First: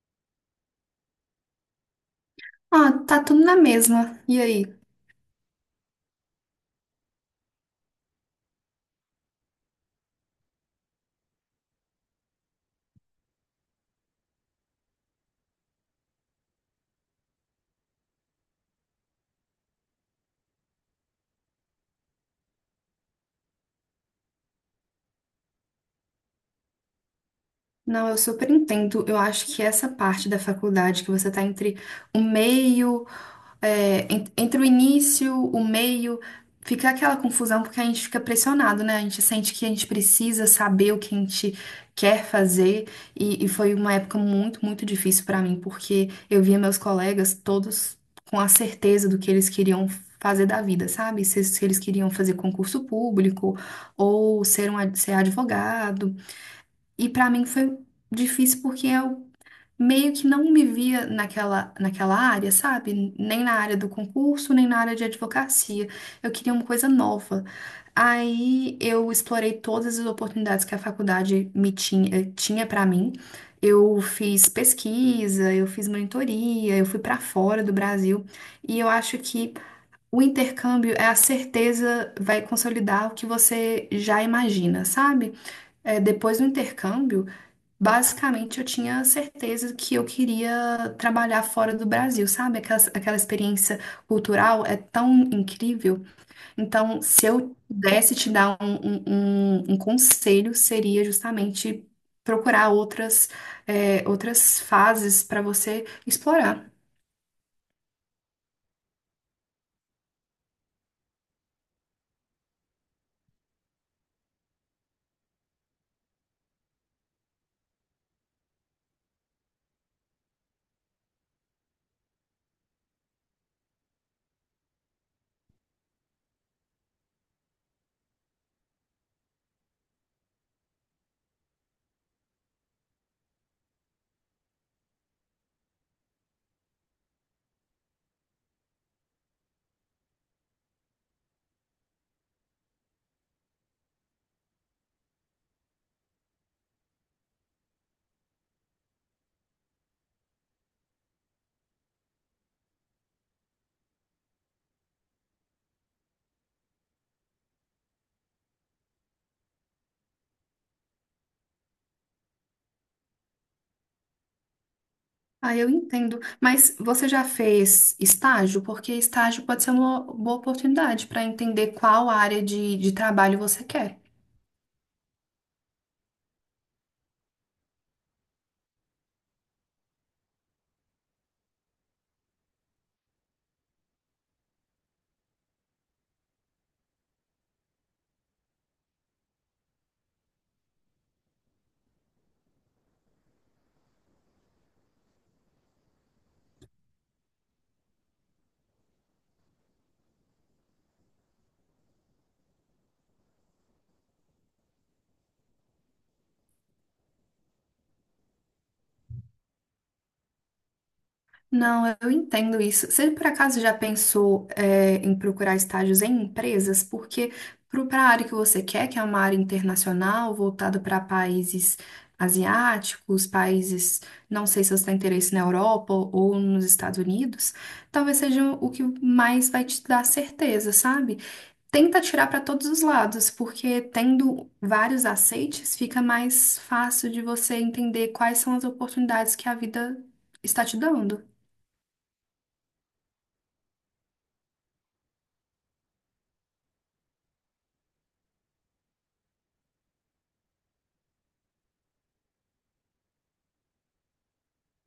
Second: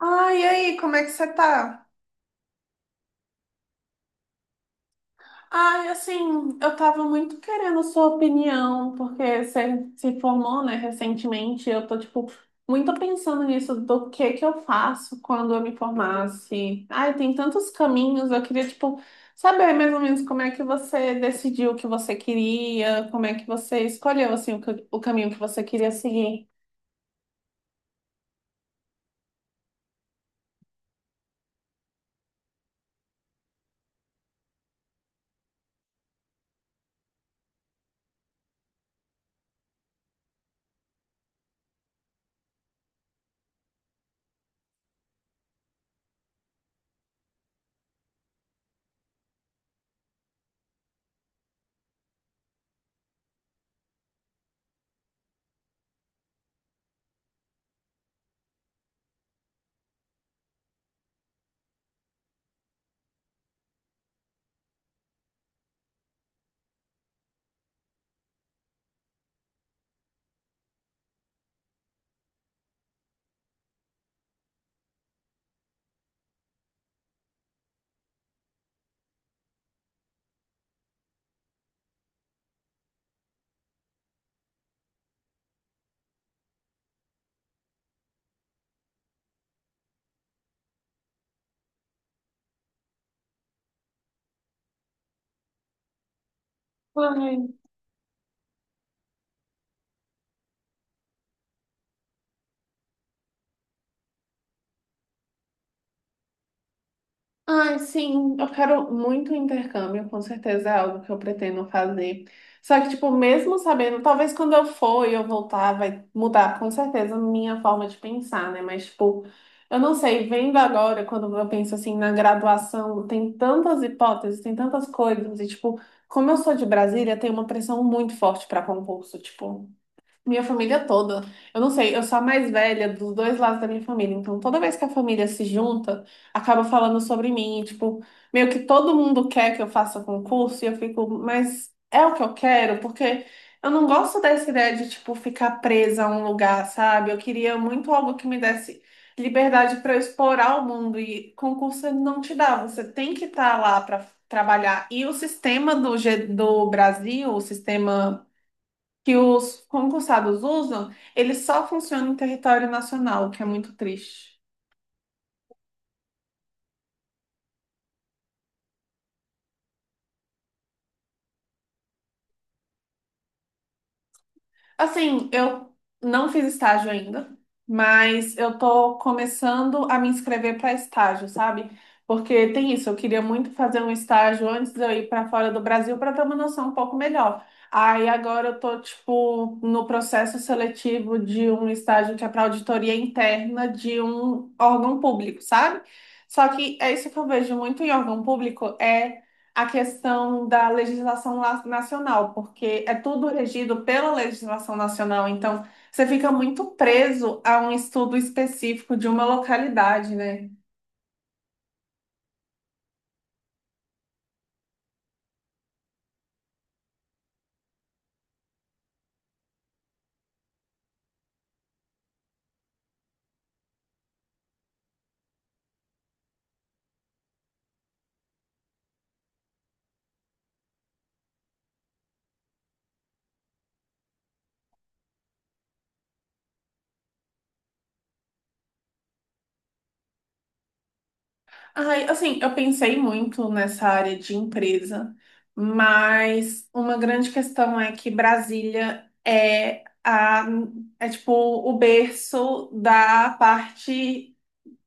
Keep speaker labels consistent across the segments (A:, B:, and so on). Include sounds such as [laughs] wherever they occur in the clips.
A: Ai, e aí, como é que você tá?
B: Ah, tá tudo na mesma. E aí?
A: Ai, assim, eu tava muito querendo a sua opinião, porque você se formou, né, recentemente, e eu tô, tipo, muito pensando nisso, do que eu faço quando eu me formasse. Ai, tem tantos caminhos, eu queria, tipo, saber mais ou menos como é que você decidiu o que você queria, como é que você escolheu, assim, o caminho que você queria seguir.
B: Não, eu super entendo. Eu acho que essa parte da faculdade, que você tá entre o meio entre o início, o meio, fica aquela confusão porque a gente fica pressionado, né? A gente sente que a gente precisa saber o que a gente quer fazer e foi uma época muito, muito difícil pra mim porque eu via meus colegas todos com a certeza do que eles queriam fazer da vida, sabe? Se eles queriam fazer concurso público ou ser advogado. E pra mim foi difícil porque eu meio que não me via naquela área, sabe? Nem na área do concurso, nem na área de advocacia. Eu queria uma coisa nova. Aí eu explorei todas as oportunidades que a faculdade me tinha para mim. Eu fiz pesquisa, eu fiz monitoria, eu fui para fora do Brasil. E eu acho que o intercâmbio é a certeza, vai consolidar o que você já imagina, sabe? É, depois do intercâmbio, basicamente, eu tinha certeza que eu queria trabalhar fora do Brasil, sabe? Aquela experiência cultural é tão incrível. Então, se
A: Ai.
B: eu pudesse te dar um conselho, seria justamente procurar outras fases para você explorar.
A: Ai, sim, eu quero muito um intercâmbio, com certeza é algo que eu pretendo fazer. Só que, tipo, mesmo sabendo, talvez quando eu for e eu voltar, vai mudar com certeza a minha forma de pensar, né? Mas, tipo, eu não sei, vendo agora, quando eu penso assim na graduação, tem tantas hipóteses, tem tantas coisas, e, tipo, como eu sou de Brasília, tem uma pressão muito forte para concurso, tipo. Minha família toda. Eu não sei, eu sou a mais velha dos dois lados da minha família. Então, toda vez que a família se junta, acaba falando sobre mim. E, tipo, meio que todo mundo quer que eu faça concurso e eu fico, mas é o que eu quero? Porque eu não gosto dessa ideia de, tipo, ficar presa a um lugar, sabe? Eu queria muito algo que me desse liberdade para eu explorar o mundo e concurso não te dá. Você tem que estar lá para trabalhar. E o sistema do Brasil, o sistema que os concursados usam, ele só funciona em território nacional, o que é muito triste.
B: Ah, eu entendo. Mas você já fez estágio? Porque estágio pode ser uma boa oportunidade para entender qual área de trabalho você quer.
A: Assim, eu não fiz estágio ainda, mas eu tô começando a me inscrever para estágio, sabe? Porque tem isso, eu queria muito fazer um estágio antes de eu ir para fora do Brasil para ter uma noção um pouco melhor. Aí agora eu tô, tipo, no processo seletivo de um estágio que é para auditoria interna de um órgão público, sabe? Só que é isso que eu vejo muito em órgão público, é a questão da nacional, porque é tudo regido pela legislação nacional, então você fica muito preso a um estudo específico de uma localidade, né?
B: Não, eu entendo isso. Você por acaso já pensou, em procurar estágios em empresas? Porque para a área que você quer, que é uma área internacional, voltada para países asiáticos, não sei se você tem interesse na Europa ou nos Estados Unidos, talvez seja o que mais vai te dar certeza, sabe? Tenta tirar para todos os lados, porque tendo vários aceites, fica mais fácil de você entender quais são as oportunidades que a vida está te dando.
A: Ai, assim, eu pensei muito nessa área de empresa, mas uma grande questão é que Brasília é tipo o berço da parte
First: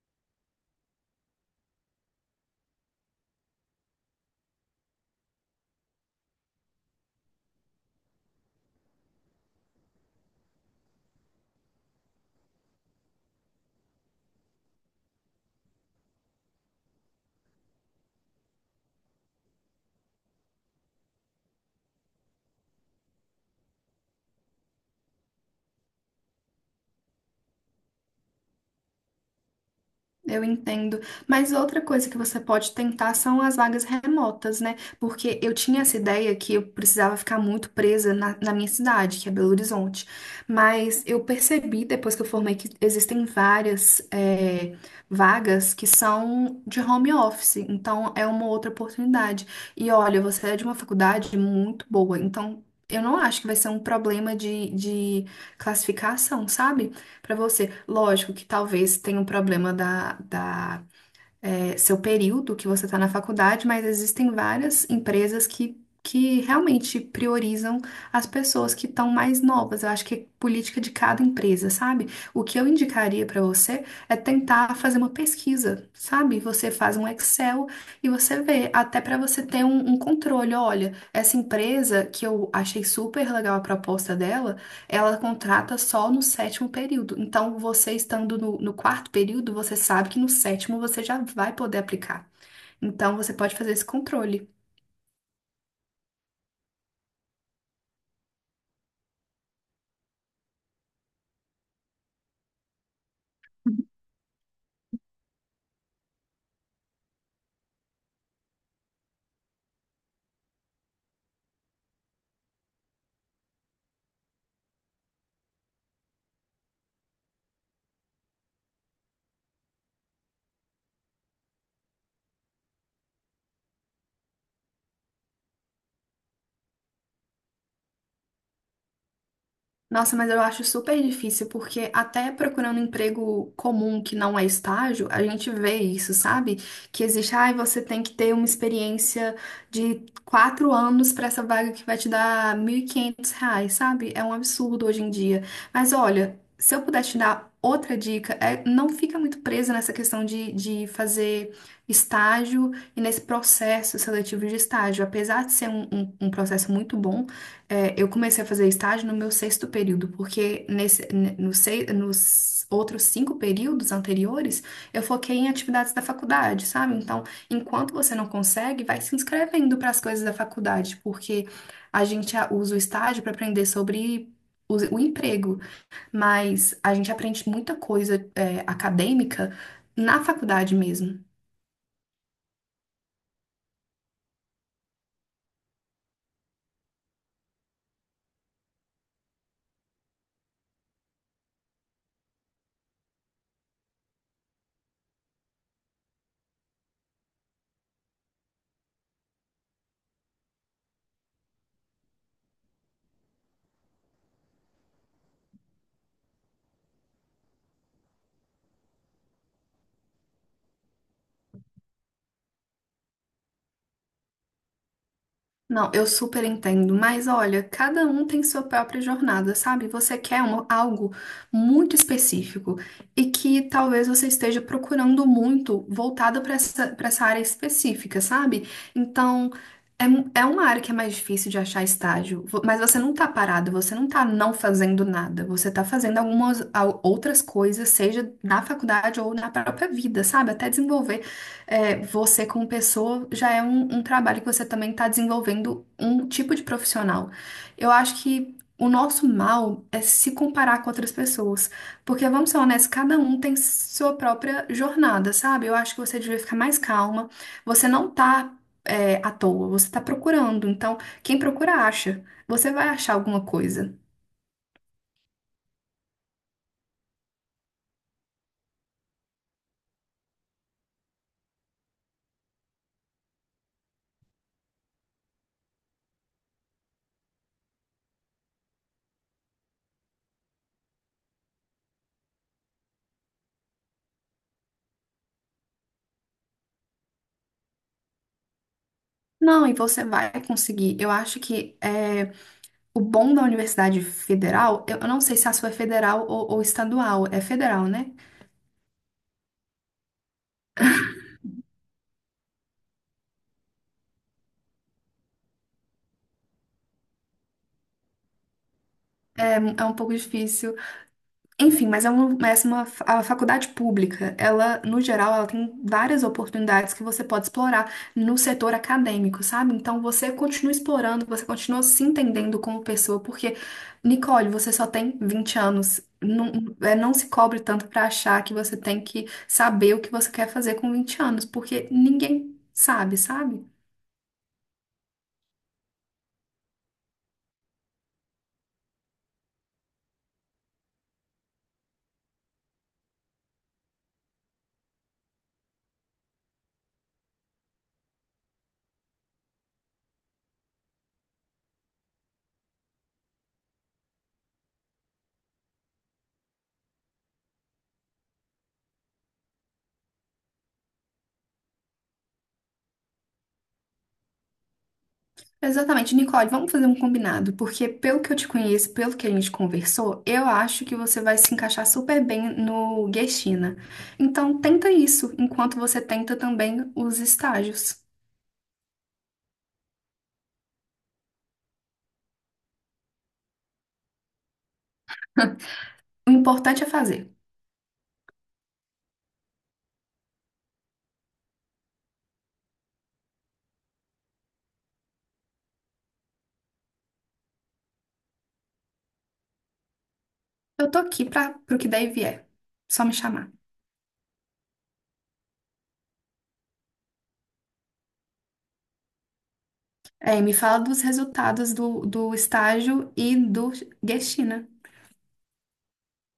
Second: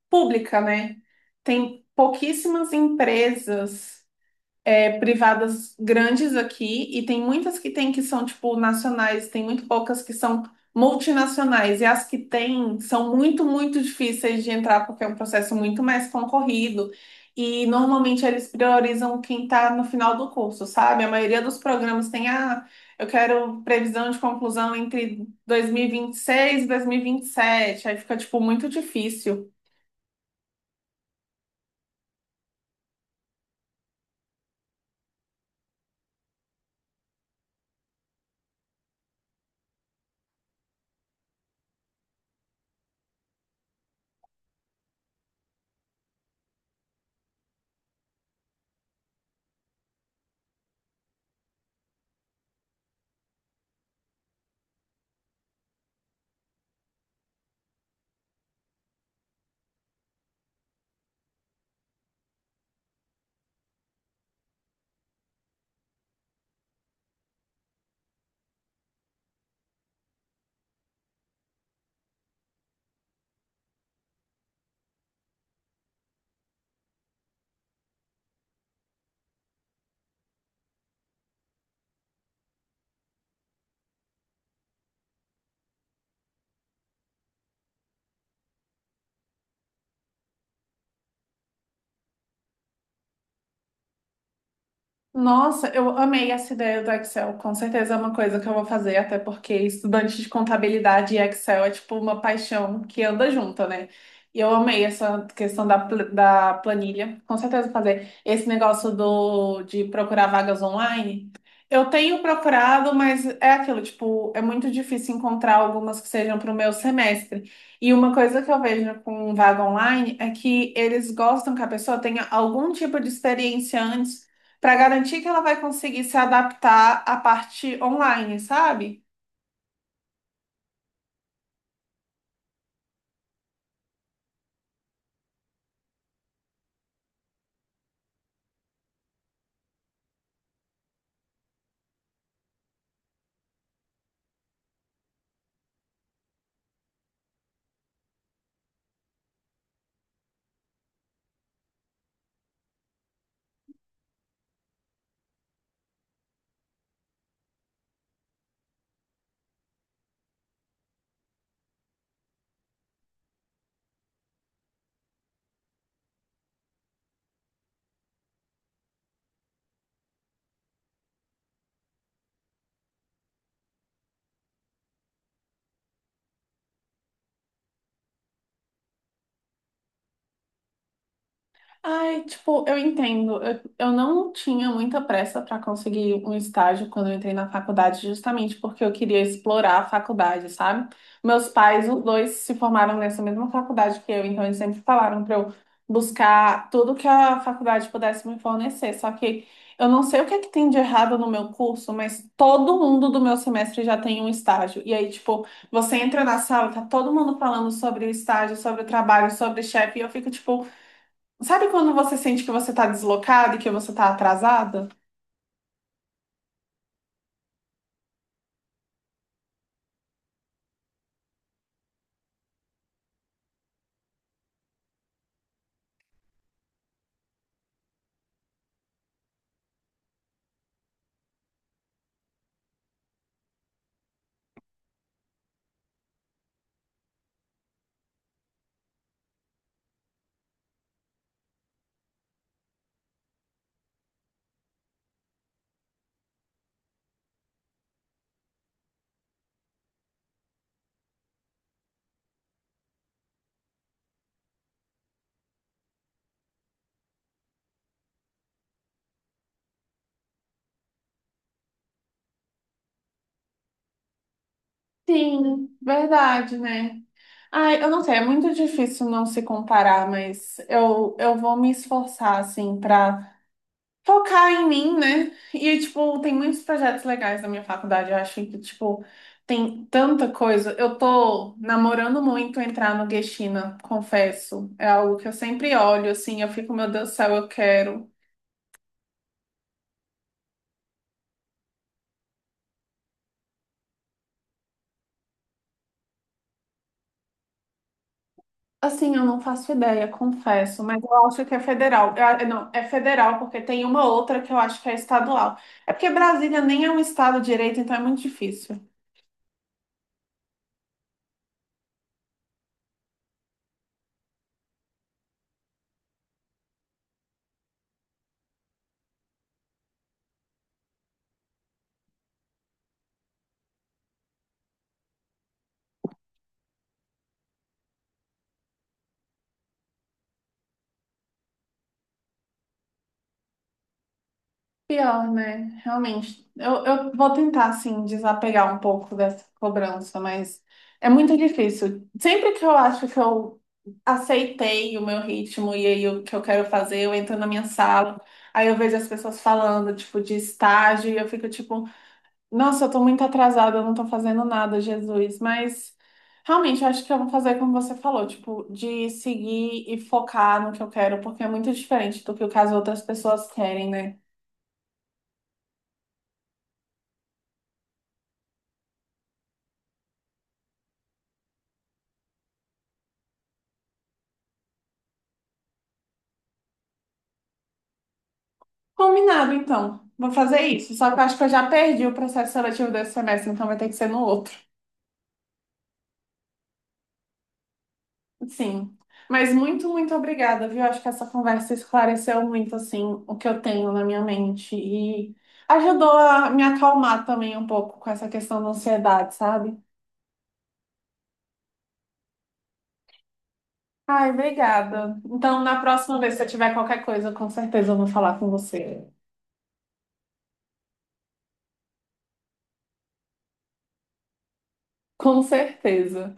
A: pública, né? Tem pouquíssimas empresas, é, privadas grandes aqui e tem muitas que tem que são tipo nacionais, tem muito poucas que são multinacionais e as que tem são muito, muito difíceis de entrar porque é um processo muito mais concorrido e normalmente eles priorizam quem está no final do curso, sabe? A maioria dos programas tem ah, eu quero previsão de conclusão entre 2026 e 2027, aí fica tipo muito difícil.
B: Eu entendo. Mas outra coisa que você pode tentar são as vagas remotas, né? Porque eu tinha essa ideia que eu precisava ficar muito presa na minha cidade, que é Belo Horizonte. Mas eu percebi depois que eu formei que existem várias, vagas que são de home office. Então é uma outra oportunidade. E olha, você é de uma faculdade muito boa. Então eu não acho que vai ser um problema de classificação, sabe? Para você. Lógico que talvez tenha um problema da, seu período que você está na faculdade, mas existem várias empresas que realmente priorizam as pessoas que estão mais novas. Eu acho que é política de cada empresa, sabe? O que eu indicaria para você é tentar fazer uma pesquisa, sabe? Você faz um Excel e você vê, até para você ter um controle. Olha, essa empresa que eu achei super legal a proposta dela ela contrata só no sétimo período. Então, você estando no quarto período, você sabe que no sétimo você já vai poder aplicar. Então, você pode fazer esse controle.
A: Nossa, eu amei essa ideia do Excel. Com certeza é uma coisa que eu vou fazer, até porque estudante de contabilidade e Excel é tipo uma paixão que anda junto, né? E eu amei essa questão da planilha. Com certeza vou fazer esse negócio de procurar vagas online. Eu tenho procurado, mas é aquilo, tipo, é muito difícil encontrar algumas que sejam para o meu semestre. E uma coisa que eu vejo com vaga online é que eles gostam que a pessoa tenha algum tipo de experiência antes para garantir que ela vai conseguir se adaptar à parte online, sabe?
B: Nossa, mas eu acho super difícil, porque até procurando emprego comum que não é estágio, a gente vê isso, sabe? Que existe, ai, você tem que ter uma experiência de 4 anos para essa vaga que vai te dar R$ 1.500, sabe? É um absurdo hoje em dia. Mas olha, se eu puder te dar outra dica, é não fica muito presa nessa questão de fazer estágio e nesse processo seletivo de estágio. Apesar de ser um processo muito bom, eu comecei a fazer estágio no meu sexto período, porque nesse, ne- no sei- nos outros cinco períodos anteriores, eu foquei em atividades da faculdade, sabe? Então, enquanto você não consegue, vai se inscrevendo para as coisas da faculdade, porque a gente usa o estágio para aprender sobre o emprego, mas a gente aprende muita coisa, acadêmica na faculdade mesmo.
A: Ai, tipo, eu entendo. Eu não tinha muita pressa para conseguir um estágio quando eu entrei na faculdade, justamente porque eu queria explorar a faculdade, sabe? Meus pais, os dois, se formaram nessa mesma faculdade que eu, então eles sempre falaram para eu buscar tudo que a faculdade pudesse me fornecer. Só que eu não sei o que é que tem de errado no meu curso, mas todo mundo do meu semestre já tem um estágio. E aí, tipo, você entra na sala, tá todo mundo falando sobre o estágio, sobre o trabalho, sobre o chefe, e eu fico, tipo. Sabe quando você sente que você tá deslocada e que você tá atrasada?
B: Não, eu super entendo, mas olha, cada um tem sua própria jornada, sabe? Você quer algo muito específico e que talvez você esteja procurando muito voltado para essa área específica, sabe? Então, é uma área que é mais difícil de achar estágio, mas você não tá parado, você não tá não fazendo nada, você tá fazendo algumas outras coisas, seja na faculdade ou na própria vida, sabe? Até desenvolver, você como pessoa já é um trabalho que você também está desenvolvendo um tipo de profissional. Eu acho que o nosso mal é se comparar com outras pessoas, porque vamos ser honestos, cada um tem sua própria jornada, sabe? Eu acho que você devia ficar mais calma. Você não tá à toa, você tá procurando. Então, quem procura acha. Você vai achar alguma coisa.
A: Sim, verdade, né? Ai, eu não sei, é muito difícil não se comparar, mas eu vou me esforçar, assim, pra focar em mim, né? E, tipo, tem muitos projetos legais na minha faculdade, eu acho que, tipo, tem tanta coisa. Eu tô namorando muito entrar no Geshina, confesso. É algo que eu sempre olho, assim, eu fico, meu Deus do céu, eu quero.
B: Não, e você vai conseguir. Eu acho que é. O bom da Universidade Federal, eu não sei se a sua é federal ou estadual, é federal, né?
A: Assim, eu não faço ideia, confesso, mas eu acho que é federal. Eu não, é federal porque tem uma outra que eu acho que é estadual. É porque Brasília nem é um estado direito, então é muito difícil.
B: É um pouco difícil. Enfim, mas a faculdade pública, ela, no geral, ela tem várias oportunidades que você pode explorar no setor acadêmico, sabe? Então você continua explorando, você continua se entendendo como pessoa, porque, Nicole, você só tem 20 anos. Não, não se cobre tanto para achar que você tem que saber o que você quer fazer com 20 anos, porque ninguém sabe, sabe?
A: Pior, né? Realmente. Eu vou tentar, assim, desapegar um pouco dessa cobrança, mas é muito difícil. Sempre que eu acho que eu aceitei o meu ritmo e aí o que eu quero fazer, eu entro na minha sala, aí eu vejo as pessoas falando, tipo, de estágio, e eu fico tipo. Nossa, eu tô muito atrasada, eu não tô fazendo nada, Jesus. Mas realmente eu acho que eu vou fazer como você falou, tipo, de seguir e focar no que eu quero, porque é muito diferente do que o que as outras pessoas querem, né?
B: Exatamente. Nicole, vamos fazer um combinado, porque pelo que eu te conheço, pelo que a gente conversou, eu acho que você vai se encaixar super bem no Guestina. Então, tenta isso, enquanto você tenta também os estágios.
A: Combinado, então. Vou fazer isso. Só que eu acho que eu já perdi o processo seletivo desse semestre, então vai ter que ser no outro.
B: [laughs] O importante é fazer.
A: Sim. Mas muito, muito obrigada, viu? Acho que essa conversa esclareceu muito, assim, o que eu tenho na minha mente e ajudou a me acalmar também um pouco com essa questão da ansiedade, sabe?
B: Eu tô aqui para pro que daí vier. Só me chamar.
A: Ai, obrigada. Então, na próxima vez, se eu tiver qualquer coisa, com certeza eu vou falar com você.
B: Me fala dos resultados do estágio e do Guestina.
A: Com certeza.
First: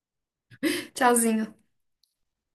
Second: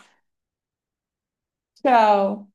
B: Tchauzinho.
A: Tchau.